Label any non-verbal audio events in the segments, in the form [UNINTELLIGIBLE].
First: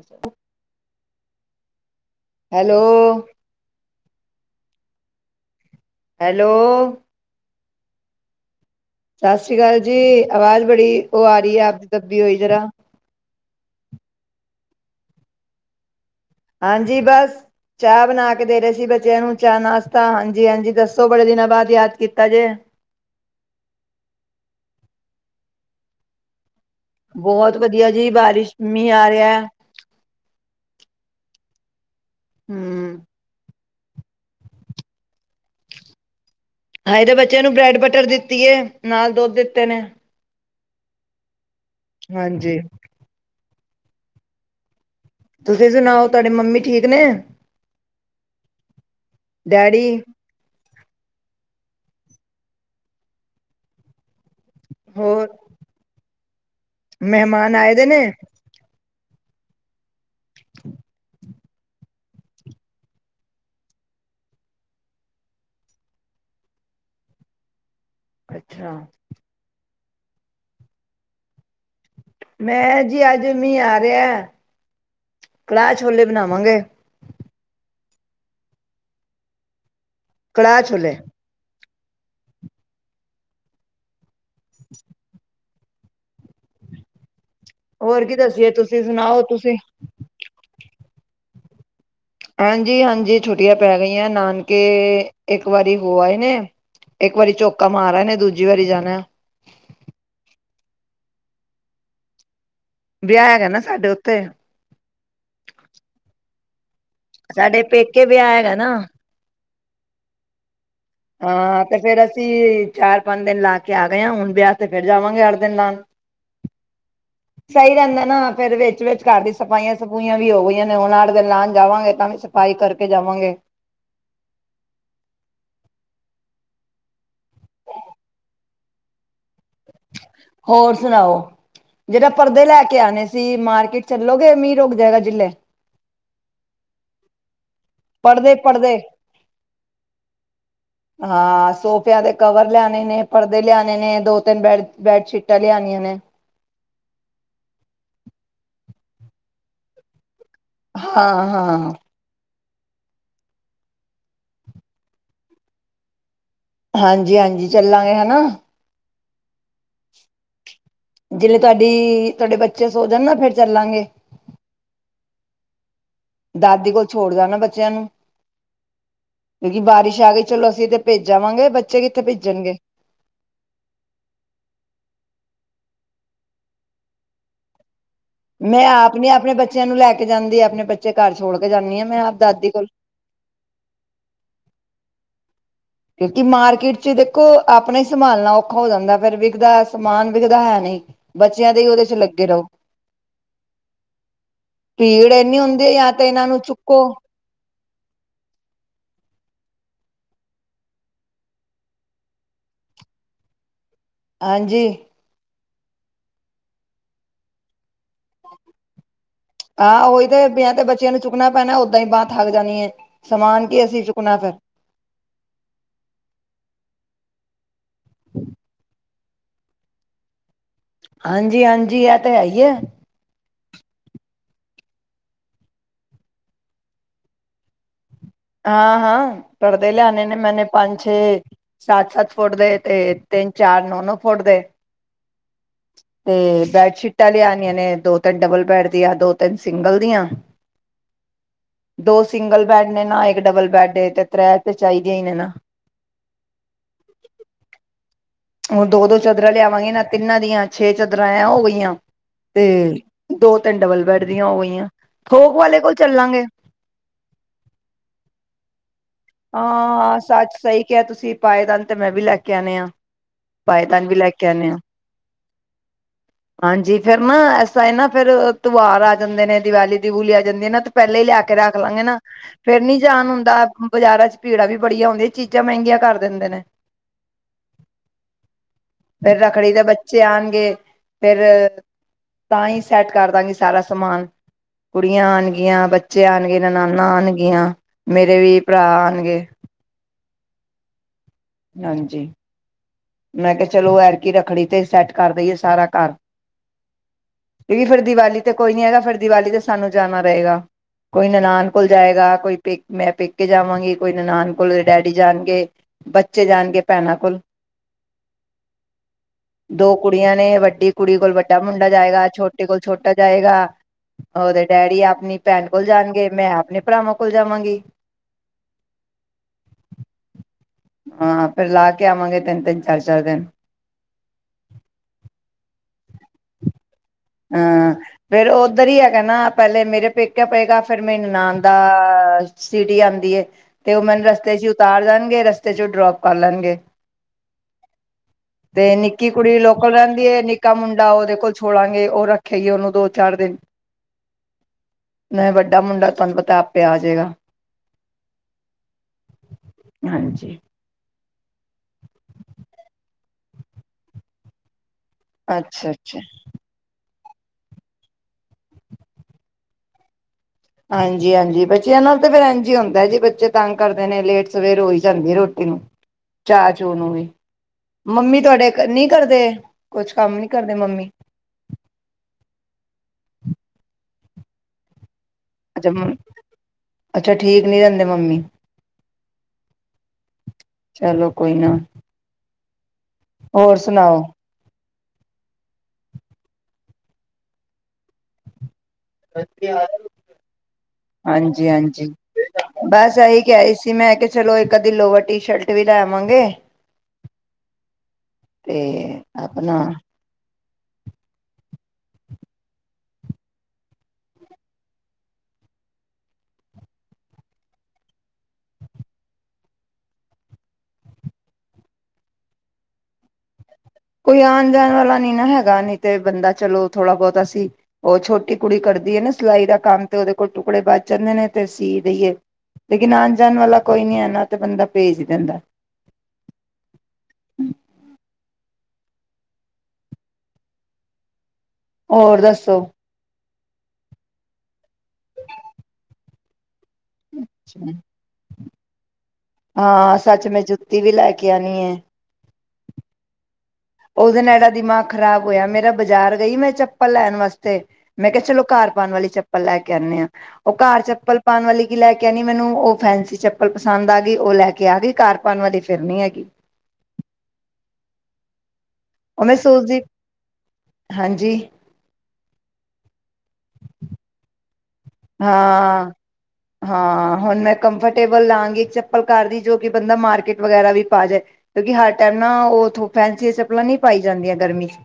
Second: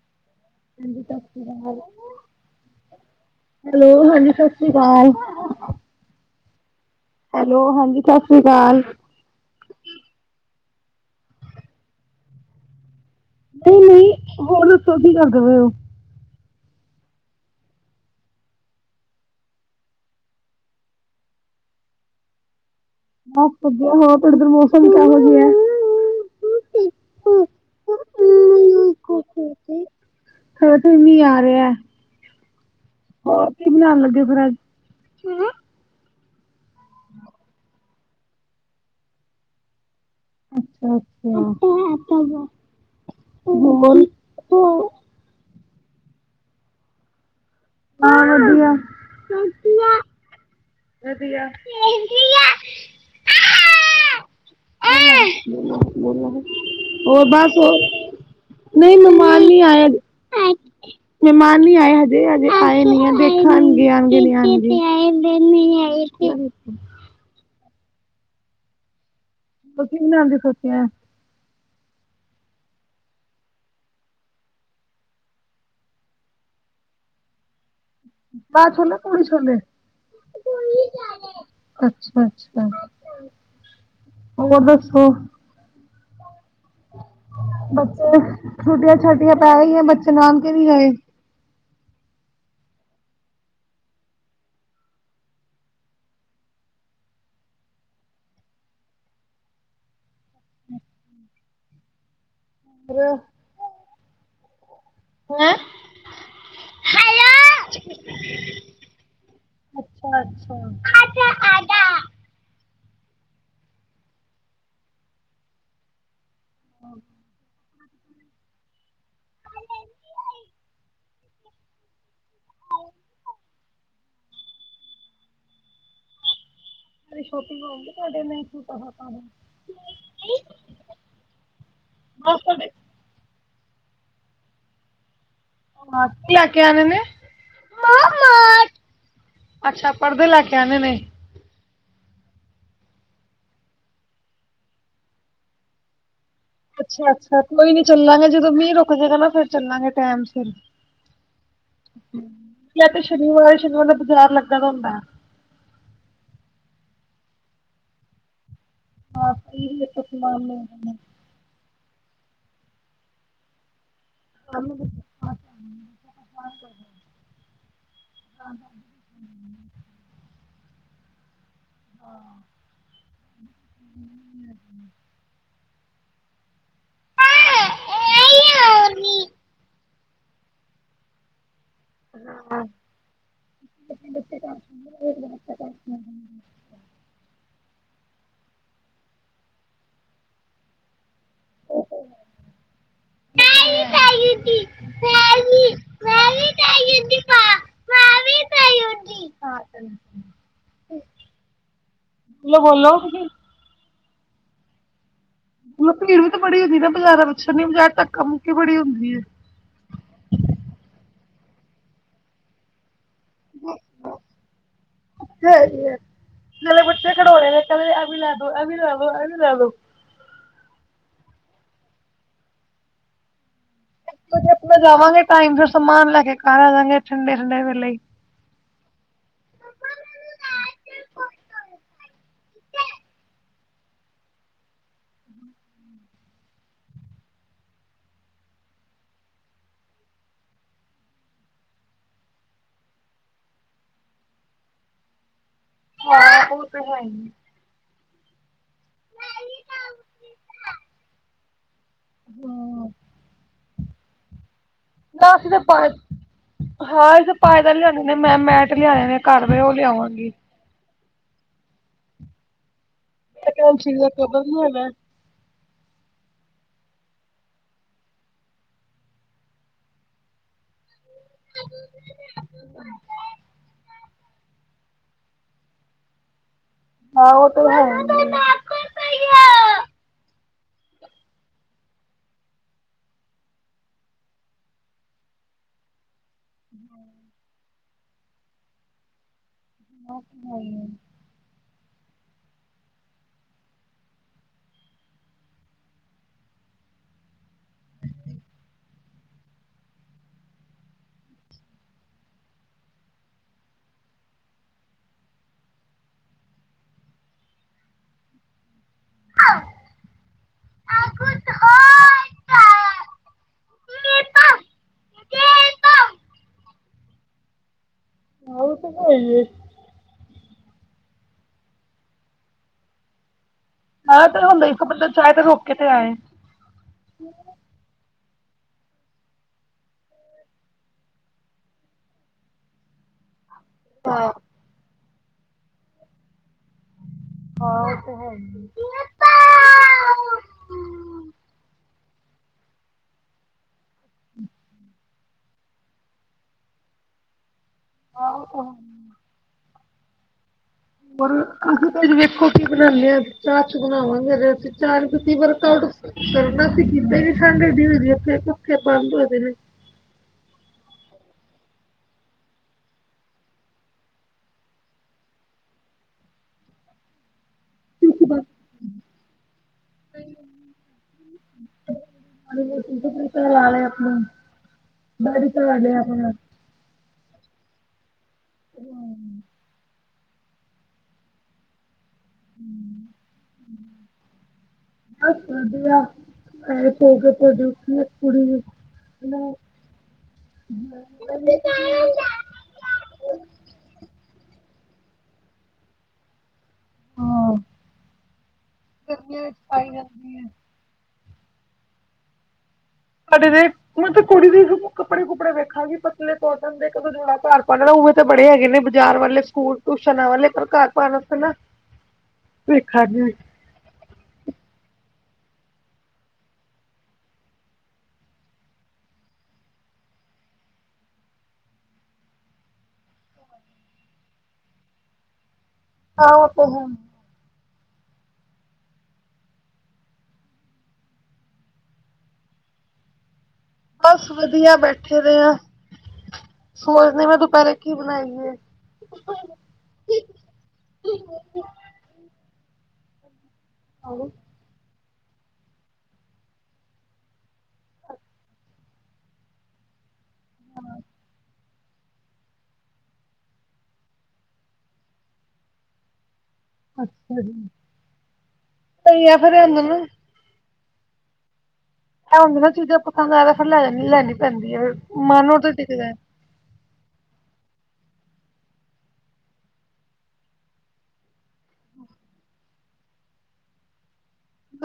ਅੱਛਾ ਹਾਂ ਸਤ ਸ਼੍ਰੀ ਅਾਲ ਹੈਲੋ, ਹੈਲੋ ਹਾਂਜੀ ਸਤ ਸ਼੍ਰੀ ਅਕਾਲ ਹ ਹੈਲੋ ਹੈਲੋ ਹਾਂਜੀ ਸਤਿ ਸ਼੍ਰੀ ਕਾਲ ਸਤਿ ਸ੍ਰੀ ਕਾਲ ਜੀ ਅਵਾਜ਼ ਬੜੀ ਉਹ ਆ ਰਹੀ ਏ ਆਪਦੀ ਦੱਬੀ ਹੋਈ ਜਰਾ ਨਹੀਂ ਨਹੀਂ ਹੋਰ ਸਧੀ ਕਰ ਦੇਵੇ ਉਹ ਹਾਂਜੀ ਬਸ ਚਾਹ ਬਨਾ ਕੇ ਦੇ ਰਹੇ ਸੀ ਬੱਚਿਆਂ ਨੂੰ ਚਾਹ ਨਾਸ਼ਤਾ ਹਾਂਜੀ ਹਾਂਜੀ ਦੱਸੋ ਬੜੇ ਦਿਨਾਂ ਬਾਅਦ ਯਾਦ ਕੀਤਾ ਜੇ ਬਸ ਵਧੀਆ ਹੋਰ ਤੁਹਾਡੇ ਮੌਸਮ ਕੇਵੇ ਜਿਆ ਬੋਤ ਵਧੀਆ ਜੀ ਬਾਰਿਸ਼ ਮੀਂਹ ਆ ਰਿਹਾ ਹ [INAUDIBLE] ਹੁ ਕੀ ਬਨਾਉਣ ਲੱਗੇ ਫਿਰ ਅੱਜ? ਹਾਏ ਦੇ ਬੱਚਿਆਂ ਨੂੰ ਬ੍ਰੈਡ--ਬ ਬਰੈਡ ਦਿੱਤੀ ਏ ਨਾਲ ਦੁੱਧ ਦਿੱਤੇ ਨੇ, ਅੱਛਾ ਅੱਛਾ। ਹਾਂਜੀ। ਬ ਹ [INAUDIBLE] ਤੁਸੀ ਸੁਨਾਓ ਤੁਹਾਡੇ ਮੰਮੀ ਠੀਕ ਨੇ? ਹਾਂ। ਵਧੀਆ ਡੈਡੀ ਵਧੀਆ। ਹੋ [INAUDIBLE] ਅ ਬੋ ਬੋਲ [INAUDIBLE] ਮੇਹਮਾਨ ਆਏ ਦੇ ਨੇ? ਨਈ ਮਮਾਨ ਨਈ ਆਏ। [INAUDIBLE] ਮੇਹਮਾਨ ਨੀ ਆਏ ਹਜੇ ਹਜੇ ਆਏ ਨ ਦੇਖਣ ਨ [INAUDIBLE] ਅੱਛਾ। ਤੁਸੀਂ ਕੀ ਬਨਾਨ ਦੀ ਸੋਚਿਆ। ਮੈਂ ਜੀ ਅੱਜ ਮੀਂਹ ਆ ਰਿਹਾ ਕੜਾਹ ਛੋਲੇ ਬਨਾਵਾਂਗੇ। ਕੜਾਹ ਛੋਲੇ ਪੂੜੀ ਛੋਲੇ। ਕੜਾਹ ਛੋਲੇ। ਅੱਛਾ ਅੱਛਾ। ਹੋਰ ਦੱਸੋ? ਹੋਰ ਕੀ ਬੱਚੇ ਦੱਸੀਏ ਤੁਸੀਂ ਛੁੱਟੀਆਂ ਸੁਣਾਓ ਛਾਟੀਆਂ ਪੈ ਤੁਸੀਂ ਗਈਆ, ਬੱਚੇ ਨਾਨਕੇ ਨੀ ਗਏ? ਹਾਂਜੀ ਹਾਂਜੀ ਛੁੱਟੀਆਂ ਪੈ ਗਈਆਂ ਨਾਨਕੇ ਇੱਕ ਵਾਰੀ ਹੋ, ਆਏ ਨੇ ਇੱਕ ਵਾਰੀ ਝੋਕਾ ਮਾਰ ਆਏ ਨੇ ਦੂਜੀ ਵਾਰੀ ਜਾਨਾ। ਵਿਆਹ ਹੈਗਾ, ਨਾ ਸਾਡੇ ਉੱ ਤੇ--ਤ ਹੈਂ? [INAUDIBLE] ਸਾਡੇ ਪੇਕੇ ਵਿਆਹ ਹੈਗਾ ਨਾ, ਅੱਛਾ ਅੱਛਾ। ਹਾਂ ਤੇ ਫਿਰ ਅਸੀਂ ਚਾਰ ਪੰਜ ਦਿਨ ਲਾ ਕੇ ਆ ਗਏ ਹਾਂ, ਹੁਣ ਵਿਆਹ ਤੇ ਫਿਰ ਜਾਵਾਂਗੇ ਅੱਠ ਦਿਨ ਲਾਉਣ ਸਹੀ ਰਹਿੰਦਾ, ਨਾ ਫਿਰ ਵਿਚ ਵਿਚ ਘਰ ਦੀ ਸਫਾਈਆਂ ਸਫੂਈਆਂ ਵੀ ਹੋ ਗਈਆਂ, ਨੇ ਹੁਣ ਅੱਠ ਦਿਨ ਲਾਉਣ ਜਾਵਾਂਗੇ, ਤਾਂ ਵੀ ਸਫ਼ਾਈ ਕਰਕੇ ਜਾਵਾਂਗੇ। ਅ ਛੋਟੀ ਲੋਕ ਵੀ ਤੁਹਾਡੇ ਮਸੂ ਹੋਰ ਸੁਣਾਓ ਜਿਹੜੇ ਬਸ ਪਰਦੇ ਲੈ ਤੁਹਾਡੇ ਕੇ ਆਉਣੇ ਸੀ, ਮਾਰ ਮਾਰਕਟ ਚੱਲੋਗੇ ਮੀਂਹ ਰੁਕ ਜਾਏਗਾ, ਜਿੰਨੇ? ਹਾਂ, ਕੀ ਲਾ ਕੇ ਆਣੇ ਨੇ? ਪੜ੍ਹਦੇ ਪੜ੍ਹਦੇ ਅੱਛਾ ਪਰਦੇ ਲੈ ਕੇ ਆਣੇ ਨੇ ਹਾਂ ਸੋ ਸੋਫੇ ਦੇ ਕਵਰ ਲਿਆਣੇ ਨੇ ਪਰਦੇ ਲਿਆਣੇ ਨੇ ਦੋ ਤਿੰਨ ਬੈਡਸ਼ੀਟਾਂ ਲਿਆਣੀਆਂ ਨੇ ਅੱਛਾ ਅੱਛਾ ਕੋਈ ਨੀ ਚੱਲਾਂਗੇ, ਜਦੋਂ ਮੀਂਹ ਰੁਕ ਜਏਗਾ, ਨਾ ਫੇਰ ਚੱਲਾਂਗੇ ਟਾਈਮ ਸਿਰ ਹਾਂ ਹਾਂ। ਤੇ ਸ਼ਨੀਵਾਰ ਸ਼ਨੀਵਾਰ ਦਾ ਬਾਜ਼ਾਰ ਲੱਗਾ ਦਾ ਹੁੰਦਾ। ਹਾਂਜੀ ਹਾਂਜੀ ਚੱਲਾਂਗੇ ਹਨਾ। ਹਾਂ ਇਹ ਲੇ ਜਿਵੇ ਤੁਹਾਡੀ ਤੁਹਾਡੇ ਬੱਚੇ ਸੋ ਜਾਣ ਨਾ ਫੇਰ ਚੱਲਾਂਗੇ। ਉਹਨੂੰ ਦਾਦੀ ਕੋਲ ਛੋੜਦਾ ਨਾ ਬੱਚਿਆਂ ਨੂੰ ਬੋਲੋ ਕਿਉਂਕਿ ਬਾਰਿਸ਼ ਆ ਕੇ ਚਲੋ ਅਸੀ ਤੇ ਭੇਜਾਵਾਂਗੇ ਬੱਚੇ ਬੱਚੇ ਕਿੱਥੇ ਭੇਜਣਗੇ। ਮੈਂ ਆਪ ਨੀ ਆਪਣੇ ਬੱਚਿਆਂ ਨੂੰ ਲੈ ਕੇ ਜਾਂਦੀ ਆਪਣੇ ਬੱਚੇ ਘਰ ਛੋੜ ਜਾਂਦੀ ਹ ਮੈਂ ਆਪ ਦਾਦੀ ਕੋਲ ਹ। ਕਿਉਂਕਿ ਮਾਰਕੀਟ ਚ ਦੇਖੋ ਆਪਣਾ ਹੀ ਸੰਭਾਲਣਾ ਔਖਾ ਹੋ ਜਾਂਦਾ ਫੇਰ ਵਿਕਦਾ ਸਮਾਨ ਵਿਕਦਾ ਹੈ ਨਹੀਂ। ਬੱਚਿਆਂ ਦੇ ਹੀ ਉਹਦੇ ਚ ਲੱਗੇ ਰਹੋ ਭੀੜ ਇਨੀ ਹੁੰਦੀ ਹੈ ਜਾਂ ਤਾਂ ਇਹਨਾਂ ਨੂੰ ਚੁੱਕੋ। ੋ ਬੋਲੋਸੀ। ਹਾਂਜੀ। ਮਤਲ ਭੀੜ ਵੀ ਤਾਂ ਬੜੀ ਹੁੰਦੀ ਨਾ ਬਾਜ਼ਾਰਾਂ ਵਿੱਚਛਣ ਨੀ ਬਜ਼ਾਰ ਧੱਕ ਮੁੱਕੀ ਬੜੀ ਹੁੰਦੀ ਹੈ। ਆਾਂ ਉਹੀ ਤੇ ਵਿਆਹ ਤੇ ਬੱਚਿਆਂ ਨੂੰ ਚੁੱਕਣਾ ਪੈਣਾ ਓਦਾਂ ਹੀ ਬਾਂਹ ਥਕ ਜਾਣੀ ਹੈ। ਸਮਾਨ ਸ ਕੀ ਅਸੀਂ ਚੁੱਕਣਾ ਬ। ਫਿਰ ੇ ਖਟੋਰੇ ਦੇ। ਅ ਲ ਅ ਲ। ਉਹ ਆ ਲ। ਹਾਂਜੀ ਹਾਂਜੀ ਆ ਤੇ ਹੈਈ ਹੈ। ਆਪਣਾ ਜਾਵਾਂਗੇ ਟਾਈਮ ਫ ਸਮਾਨ ਲੈ ਕੇ ਘਰ ਆ ਜਾਾਂਗੇ ਠੰਡੇ ਠੰਡੇ ਵੇਲੇ ਹਾਂ ਹਾਂ ਪਰਦੇ ਲਿਆਣੇ ਨੇ ਮੈਨੇ ਪੰਜ ਛੇ ਸਤ ਸੱਤ ਫੁਟ ਦੇ ਤੇ ਤਿੰਨ ਚਾਰ ਨੋ ਨੋ ਫੁੱਟ ਦੇ ਤੇ ਬੈਡਸ਼ੀਟਾਂ ਲਿਆਉਣੀਆਂ ਨੇ ਦੋ ਤਿੰਨ ਡਬਲ ਬੈਡ ਦੀਆਂ ਦੋ ਤਿੰਨ ਸਿੰਗਲ ਦੀਆਂ ਦੋ ਸਿੰਗਲ ਬੈਡ ਨੇ ਨਾ ਇੱਕ ਡਬਲ ਬੈਡ ਤੇ ਤ੍ਰੈ ਤੇ ਚਾਹੀਦੀਆਂ ਹੀ ਨਾ। ਹਾਂ ਉਹ ਤੇ ਹੈ ਹੀ। ਹੁਣ ਦੋ ਦੋ ਚਾਦਰਾਂ ਲਿਆਵਾਂਗੇ ਨਾ ਤਿੰਨਾਂ ਦੀਆਂ ਛੇ ਚਾਦਰਾਂ ਐ ਹੋ ਗਈਆਂ ਤੇ ਦੋ ਤਿੰਨ ਡਬਲ ਬੜਦੀਆਂ ਹੋ ਗਈਆਂ। ਨਾ ਥੋਕ ਅਸੀਂ ਵਾਲੇ ਕੋਲ ਤੇਏ ਚੱਲਾਂਗੇ ਹਾਂ ਅ ਤੇ ਪਾਏਦ ਲਿਆਣੇ ਨੇ ਮੈਂ ਮੈਟ ਲਿਆਣੇ ਨੇ ਘਰ ਦੇ ਉਹ ਹਾਂ ਲਿਆਵਾਂਗੀ ਸੱਚ ਸਹੀ ਕਿਹਾ ਤੁਸੀਂ ਪਾਏਦਾਨ ਤੇ ਮੈਂ ਵੀ ਲੈ ਕੇ ਆਉਂਣੇ ਆਂ। ਪਾਏਦਾਨ ਆਕਾਂਸ਼ੀ ਵੀ ਲੈ ਦਾ ਕੇ ਕਦਰ ਆਉਦੇ ਹ ਨੀ ਹੈਗਾ। ਹਾਂਜੀ। ਫੇਰ ਨਾ ਐਸਾ ਨਾ ਫੇਰ ਤਿਵਹਾਰ ਆ ਜਾਂਦੇ ਨੇ ਦੀਵਾਲੀ ਦੀਵੂਲੀ ਆ ਜਾਂਦੀ ਹੈ ਨਾ ਤੇ ਪਹਿਲੇ ਹੀ ਲਿਆ ਕੇ ਕੇ ਰੱਖ ਲਾਂਗੇ ਨਾ ਫੇਰ ਨੀ ਜਾਨ ਹੁੰਦਾ। ਬਾਜ਼ਾਰਾਂ ਚ ਭੀੜਾ ਵੀ ਬੜੀਆਂ ਹੁੰਦੀਆਂ ਚੀਜ਼ਾਂ ਮਹਿੰਗੀਆਂ ਕਰ ਦਿੰਦੇ ਨੇ ਹਾਂ ਉਹ ਫਿਰ ਤਾਂ ਹੀ ਸੈਟ ਕਰ ਦਾਂਗੀ ਸਾਰਾ ਸਮਾਨ ਕੁੜੀਆਂ ਆਣਗੀਆਂ ਬੱਚੇ ਆਉਣਗੇ ਨ ਨਾਨਾਂ ਆਉਣਗੀਆਂ ਮੇਰੇ ਵੀ ਭਰਾ ਆਉਣਗੇ ਆ ਹਾਂਜੀ ਮੈਂ ਕਿਹਾ ਚਲੋ ਐਰਕੀ ਰੱਖੜੀ ਤੇ ਸੈਟ ਕਰ ਦੇਈਏ ਸਾਰਾ ਘਰ ਇਹ ਵੀ ਫੇਰ ਦੀਵਾਲੀ ਤੇ ਕੋਈ ਨੀ ਹੈਗਾ ਫਿਰ ਦੀਵਾਲੀ ਤੇ ਸਾਨੂੰ ਜਾਣਾ ਰਹੇਗਾ ਕੋਈ ਨਨਾਾਨ ਕੋਲ ਜਾਏਗਾ ਕੋਈ ਪੇ ਮੈਂ ਪੇਕੇ ਜਾਵਾਂਗੀ ਕੋਈ ਨਨਾਾਨ ਕੋਲਦੇ ਡੈਡੀ ਜਾਣਗੇ ਬੱਚੇ ਬੱਚੇ ਜਾਣਗੇ ਭੈਣਾਂ ਕੋਲ ਦੋ ਕੁੜੀਆਂ ਨੇ ਵੱਡੀ ਕੁੜੀ ਕੋਲ ਵੱਡਾ ਮੁੰਡਾ ਜਾਏਗਾ ਛੋਟੇ ਕੋਲ ਛੋਟਾ ਜਾਏਗਾ ਉਹਦੇ ਡੈਡੀ ਆਪਣੀ ਭੈਣ ਕੋਲ ਜਾਣਗੇ ਮੈਂ ਆਪਣੇ ਭਰਾਵਾਂ ਕੋਲ ਕੋਲ ਜਾਵਾਂਗੇ ਆ ਤੇ ਕਈਏ ਹਾਂ ਫਿਰ ਲਾ ਕੇ ਆਵਾਂਗੇ ਤਿੰਨ ਤਿੰਨ ਚਾਰ ਚਾਰ ਦਿਨ ਆ ਤੇ ਹੁੰਦਾ ਇੱਕ ਬੰਦਾ ਚਾਹ ਤੇ ਰੋ ਕੇ ਤੇ ਆਏ ਹਾਂ ਫੇਿਰ ਉੱਧਰ ਹੀ ਹੈਗਾ ਨਾ ਪਹਿਲੇ ਮੇਰੇ ਪੇਕੇ ਪਏਗਾ ਫੇਿਰ ਮੈਨੂੰ ਨਉਂਦਾ ਸਿਟੀ ਆਉਂਦੀ ਤੇ ਉਹ ਮੈਨੂੰ ਰਸਤੇ ਚ ਉਤਾਰ ਜਾਣ ਰਸਤੇ ਚ ਡਰੋਪ ਕਰ ਲੈਣਗੇ ਤੇ ਨਿੱਕੀ ਕੁੜੀ ਲੋਕਲ ਰਹਿੰਦੀ ਹੈ ਨਿੱਕਾ ਮੁੰਡਾ ਉਹਦੇ ਕੋਲ ਛੋੜਾਂਗੇ ਉਹ ਰੱਖਿਆ ਹੀ ਉਹਨੂੰ ਦੋ ਚਾਰ ਦਿਨ ਹਮ ਨਹੀਂ ਵੱਡਾ ਮੁੰਡਾ ਤੁਹਾਨੂੰ ਪਤਾ ਆਪੇ ਆ ਜੇਗਾ ਆਹ ਉਹ ਹਾਂਜੀ ਹੋਰ ਤੁਸੀਂ ਵੇਖੋ ਕੀ ਬਣਾਉਦੇ ਆ ਚਾਹ ਚ ਬਣਾਵਾਂਗੇੇਰੇ ਅਸੀਂ ਚਾਰਤੀ ਵਰਕ ਅੱਛਾ ਆਊਟ ਅੱਛਾ ਕਰਨਾ ਸੀ ਕਿਦਾਂ ਵੀ ਠੰਡ ਦੀ ਹਦੀ ਥੇ ਪੱੱਖੇ ਬੰਦ ਹੋਏਦੇ ਨੇ ਹਾਂਜੀ- ਹਾਂਜੀ ਬੱਚੀ ਇਹ ਨਾਲ ਤੇ ਫਿਰ ਇੰਝ ਹੁੰਦਾ ਜੀ ਬੱਚੇ ਤੰਗ ਕਰਦੇ ਨੇ ਲੇਟ ਸਵੇਰ ਹੋਈ ਜਾਂਦੀ ਰੋਟੀ ਨੂੰ ਚਾਹ ਚੂ ਨੂੰ ਵੀ ਮੰਮੀ ਤੁਹਾਡੇ ਨੀ ਕਰਦੇ ਕੁਛ ਕੰਮ ਨੀ ਕਰਦੇ ਮੰਮੀ। ਜੀ ਬਿਲਕੁਲ ਲਾਲ ਆ ਆਪਾਂ ਬਾਰੀ ਚ ਅੱਛਾ ਵਲੇ ਆਪਣਾ ਅੱਛਾ ਠੀਕ ਨੀ ਰਹਿੰਦੇ ਮੰਮੀ [INAUDIBLE] ਚਲੋ ਕੋਈ ਨਾ ਹੋਰ ਸੁਣਾਓ ਬਸ ਵਧੀਆ ਐ ਸੋ ਕੇ ਹੁਣ ਉੱਠੀ ਕੁੜੀ ਨੂੰ ਹਾਂਜੀ- ਹਾਂਜੀ, ਬਸ ਇਹੀ ਕਹਿ ਰਹੀ ਸੀ ਮੈਂ ਕੇ ਚਲੋ ਇੱਕ ਦੀ ਲੋਵਰ ਟੀ-ਸ਼ਰਟ ਵੀ ਲੈ ਆਵਾਂਗੇ। ਹਾਂ ਤੇ ਗਰਮੀਆਂ ਵਿੱਚ ਆਪਣਾ ਪਾਈ ਜਾਂਦੀ ਐ। ਸਾਡੇ ਦੇ ਮੈਂ ਕੁੜੀ ਦੇ ਕੱਪੜੇ ਕੁਪੜੇ ਵੇਖਾਂਗੇ ਪਤਲੇ ਕੋਟਨ ਦੇ ਕ ਜੋੜਾ ਘਰ ਪਾ ਉ ਤਾਂ ਬੜੇ ਹੈਗੇ ਨੇ ਬਜ਼ਾਰ ਵਾਲੇ ਸਕੂਲ ਟਿਊਸ਼ਨਾ ਵਾਲੇ ਪਰ ਘਰ ਪਾਣ ਵਾਸਤੇ ਨਾ ਵੇਖਾਂਗੇ। ਕੋਈ ਆਣ ਜਾਣ ਵਾਲਾ ਨੀ ਨਾ ਹੈਗਾ ਨਹੀਂ ਤੇ ਬੰਦਾ ਚਲੋ ਥੋੜ੍ਹਾ ਬਹੁਤਾ ਅਸੀਂ ਉਹ ਛੋਟੀ ਕੁੜੀ ਕਰਦੀ ਏ ਨਾ ਸਿਲਾਈ ਦਾ ਕੰਮ ਤੇ ਉਹਦੇ ਕੋਲ ਟੁਕੜੇ ਬਚ ਜਾਂਦੇ ਨੇ, ਤੇ ਸੀਅ ਦੇਈਏ ਲੇਕਿਨ ਆਣ ਜਾਣ ਵਾਲਾ ਕੋਈ ਨੀ ਹੈ ਨਾ ਤੇ ਬੰਦਾ ਭੇਜ ਦਿੰਦਾ। ਆਹ ਤੇ ਹੈ। ਹੋਰ ਦੱਸੋ ਬਸ ਵਧੀਆ ਬੈਠੇ ਰੇ ਆਂ। ਸੋਚਦੇ ਮੈਂ ਦੁਪਹਿਰੇ ਕੀ ਬਣਾਈਏ। ਹਾਂ ਸੱਚ ਮੈਂ ਜੁੱਤੀ ਵੀ ਲੈ ਕੇ ਆਣੀ ਏ। ਉਹਦੇ ਨੈੜਾ ਦੀ ਮਾਂ ਖ਼ਰਾਬ ਹੋਇਆ ਮੇਰਾ ਬਾਜ਼ਾਰ ਗਈ ਮੈਂ ਚੱਪਲ ਲੈਣ ਵਾਸਤੇ ਮੈਂ ਕਿਹਾ ਚਲੋ ਘਰ ਪਾਉਣ ਵਾਲੀ ਚੱਪਲ ਲੈ ਕੇ ਆਨੇ ਆ ਉਹ ਘਰ ਚੱਪਲ ਪਾਉਣ ਵਾਲੀ ਕੀ ਲੈ ਕੇ ਆਣੀ ਮੈਨੂੰ ਉਹ ਫੈਸੀ ਚੱਪਲ ਪਸੰਦ ਆ ਗਈ ਉਹ ਲੈ ਕੇ ਆ ਗਈ ਘਰ ਪਾਉਣ ਵਾਲੀ ਫਿਰ ਨੀ ਹੈਗੀ। ਅੱਛਾ ਜੀ, ਉਹ ਸਹੀ ਆ ਮੈਂ ਫੇਰ ਸੋਚਦੀ ਇਹਨਾਂ ਨੂੰ ਹਾਂਜੀ, ਆਹੋ ਜਿਹੜੀਆ ਚੀਜ਼ਾਂ ਪਸੰਦ ਆ ਫਿਰ ਲੈ ਲੈਣੀ ਪੈਂਦੀ। ਹੈ ਮਨ ਉਹ ਤੇ ਹਾਂ, ਟਿਕਦਾ ਹੈ ਹਾਂ ਹੁਣ ਮੈਂ ਕੰਫਰਟ ਟੇਬਲ ਲਾਂਗੇ ਇੱਕ ਚੱਪਲ ਕਰ ਦੀ ਜੋ ਕਿ ਬੰਦਾ ਮਾਰਕੀਟ ਵਗੈਰਾ ਵੀ ਪਾ ਜਾਏ, ਕਿਉਂਕਿ ਹਰ ਟੈਮ ਨਾ ਉਥੋਂ ਫੈਂਸੀ ਚਪਲਾਂ ਨ ਨਹੀਂ ਪਾਈ ਜਾਂਦੀਆਂ। ਗਰਮੀ ਚ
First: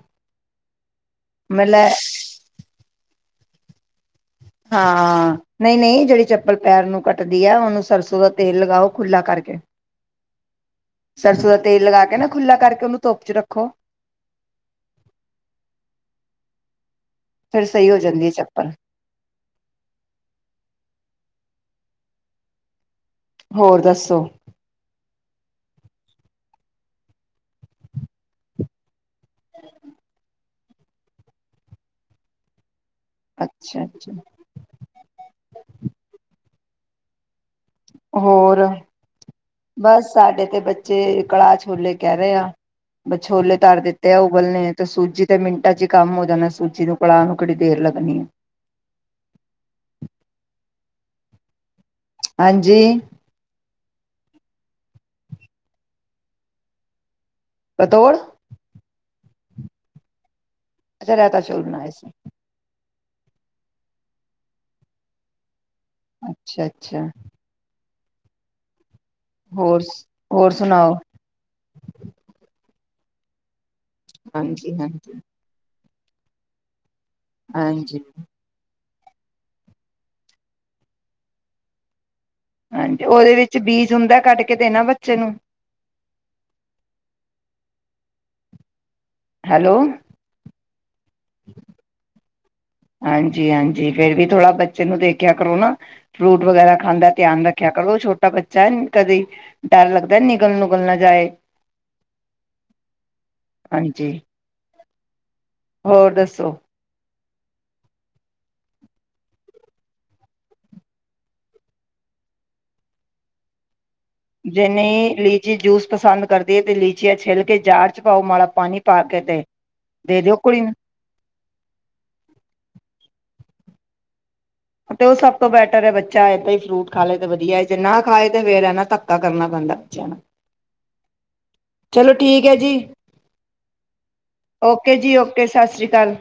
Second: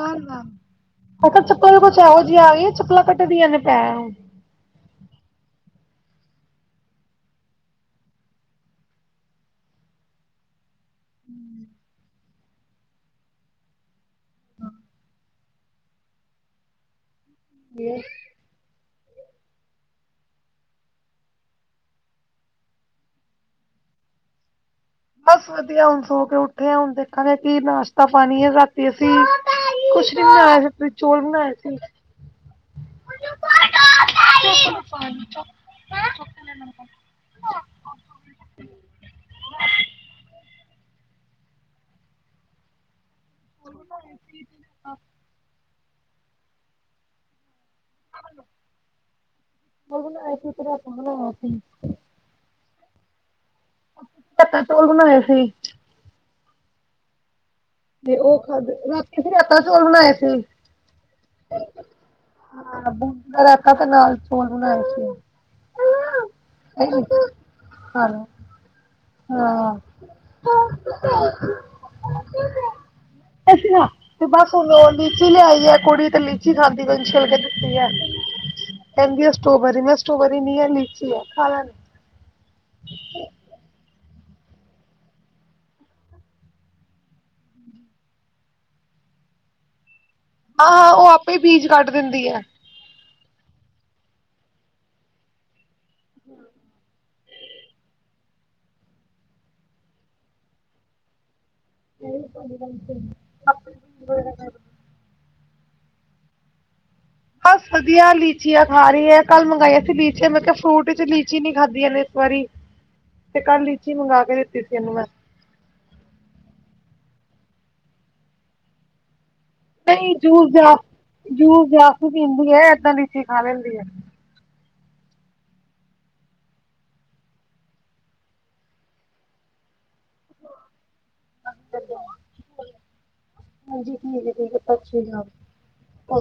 ਚਪਲਾਂ ਮਤਲਬ ਕੁਛ ਇਹੋ ਜਿਹੀ ਆ ਗਈਆਂ ਚਪਲਾਂ ਕੱਟ ਦੀਆਂ ਨੇ ਐ, ਹਾਂ ਨਹੀਂ-ਨਹੀਂ ਜਿਹੜੀ ਚੱਪਲ ਪੈਰ ਨੂੰ ਕੱਟਦੀ ਹੈ ਉਹਨੂੰ ਸਰਸੋਂ ਦਾ ਤੇਲ ਲਗਾਓ ਖੁੱਲਾ ਕਰਕੇ ਸਰਸੋਂ ਦਾ ਤੇਲ ਲਗਾ ਕੇ ਨਾ ਖੁੱਲਾ ਕਰਕੇ ਉਹਨੂੰ ਧੁੱਪ ਚ ਰੱਖੋ। [UNINTELLIGIBLE] ਫੇਰ ਸਹੀ ਹੋ ਜਾਂਦੀ ਹੈ ਚੱਪਲ। ਹੋਰ ਦੱਸੋ ਬਸ ਵਧੀਆ ਹੁਣ ਸੋ ਕੇ ਉੱਠੇ ਆ ਹੁਣ ਦੇਖਾਂਗੇ ਕੀ ਨਾਸ਼ਤਾ ਪਾਣੀ ਹੈ ਰਾਤੀ ਵਾਸ ਕੁਛ ਨੀ ਬਣਾਇਆ। ਫਿਰ ਚੋਲ ਬਣਾਏ ਸੀ। ਅੱਛਾ ਅੱਛਾ ਹੋਰ ਬਸ ਸਾਡੇ ਤੇ ਬੱਚੇ ਕੜਾਹ ਛੋਲੇ ਕਹਿ ਰਹੇ ਆ ਬ ਛੋਲੇ ਤਰ ਦਿੱਤੇ ਆ ਉਬਲ ਨੇ ਤੇ ਸੂਜੀ ਤੇ ਮਿੰ ਕੰਮ ਨਾ ਸੂਜੀ ਨੂੰ ਨੂੰ ਦੇਰ ਲੱਗਣੀ ਆ ਆਪ ਬਣਾ ਸੀ ਹਾਂਜੀ ਧੱਕਾ ਚੋਲ ਬਣਾਏ ਸੀ। ਪਤੋੜ ਤੇ ਉਹ ਖਾਧ ਰ ਂ ਰਾਤਾਂ ਚੋਲ ਬਣਾਏ ਸੀ। ਅੱਛਾ ਰਾਇਤਾ ਚੌਲ ਬਣਾਏ ਸੀ। ਹਾਂ ਬੂੰਦੀ ਦਾ ਰਹਿਖ ਤੇ ਨਾਲ ਚੋਲ ਬਣਾਏ ਸੀ। ਅੱਛਾ ਅੱਛਾ, ਕਰੋ । ਹਾਂ। ਹੋਰ ਹੋਰ ਸੁਣਾਓ ਅਸੀ ਨਾ ਤੇ ਬਸ ਹਾਂਜੀ ਉਹਨਾਂ ਆ ਹਾਂਜੀ ਚ ਲਿਆਈ ਆ। ਕੁੜੀ ਤੇ ਲੀਚੀ ਖਾਂਦੀ ਲ ਕੇ ਦ ਸੀ ਆ। ਹਾਂਜੀ ਕਹਿੰਦੀ ਆ ਸਟ੍ਰੋਬਰੀ ਮੈਂ ਸਟੋਬਰੀ ਨ ਆ ਲੀਚੀ ਆ ਖਾਣਾ ਨੀ ਆ। ਹਾਂਜੀ ਉਹਦੇ ਵਿੱਚ ਬੀਜ ਹੁੰਦਾ ਕੱਢ ਕੇ ਦੇਣਾ ਬੱਚੇ ਨੂੰ ਹੈਲੋ ਹਾਂ ਹਾਂ ਉਹ ਆਪੇ ਬੀਜ ਕੱਢ ਦਿੰਦੀ ਹੈ ਹਾਂਜੀ ਹਾਂਜੀ ਫੇਰ ਵੀ ਥੋੜ੍ਹਾ ਬੱਚੇ ਨੂੰ ਦੇਖਿਆ ਕਰੋ, ਨਾ ਫਰੂਟ ਵਗੈਰਾ ਖਾਂਦਾ ਧਿਆਨ ਰੱਖਿਆ ਕਰੋ ਛੋਟਾ ਬੱਚਾ ਹੈ, ਕਦੇ ਡਰ ਲੱਗਦਾ ਨਿਗਲ ਨੁਗਲ ਨਾ ਜਾਏ। ਨਹੀਂ, ਹਾਂਜੀ ਹੋਰ ਦੱਸੋ? ਹ ਵਧੀਆ ਲੀਚੀਆਂ ਖਾ ਰਹੀ ਹੈ, ਕੱਲ ਮੰਗਾਈਆਂ ਸੀ ਲੀਚੀਆਂ, ਮੈਂ ਕਿਹਾ ਫਰੂਟ ਚ ਲੀਚੀ ਨੀ ਖਾਧਆਂ ਨੇ ਇਸ ਵਾਰੀ ਤੇ ਕੱਲਚ ਜਿਨੀੇ ਲੀਚੀ ਜੂਸ ਪਸੰਦ ਕਰਦੀ ਹੈ, ਤੇ ਲੀਚੀ ਪਛੀਆਂ ਛਿੱਿਲ ਕੇ ਜੜ ਚ ਪਾਓ ਮਾੜਾ ਪਾਣੀ ਪਾ ਕੇ ਤੇ ਨਹੀਂ ਦੇ ਦਿਓ ਜੂਸ ਕੁੜੀ ਜਾਸ ਨੂੰ ਜੂਸ ਜਾਸ ਪੀਂਦੀ ਹੈ, ਏਦਾਂ ਲੀਚੀ ਖਾ ਲੈਂਦੀ ਹੈ। ਤੇ ਉਹ ਸਭ ਤੋਂ ਬੈਟਰ ਹੈ, ਬੱਚਾ ਏਦਾਂ ਹੀ ਫਰੂਟ ਖਾ ਲਏ, ਤੇ ਵਧੀਆ ਹੈ, ਜੇ ਨਾ ਖਾਏ, ਤੇ ਫਿਰ ਨਾ ਧੱਕਾ ਕਰਨਾ ਪੈਂਦਾ ਬੱਚਿਆਂ ਨੂੰ ਚਲੋ ਠੀਕ ਹੈ, ਜੀ ਹਾਂਜੀ ਠੀਕ ਹੈ ਠੀਕ ਹੈ ਓਕੇ ਅੱਛੀ ਜੀ ਗੱਲ ਓਕੇ ਸਤਿ ਸ੍ਰੀ ਅਕਾਲ।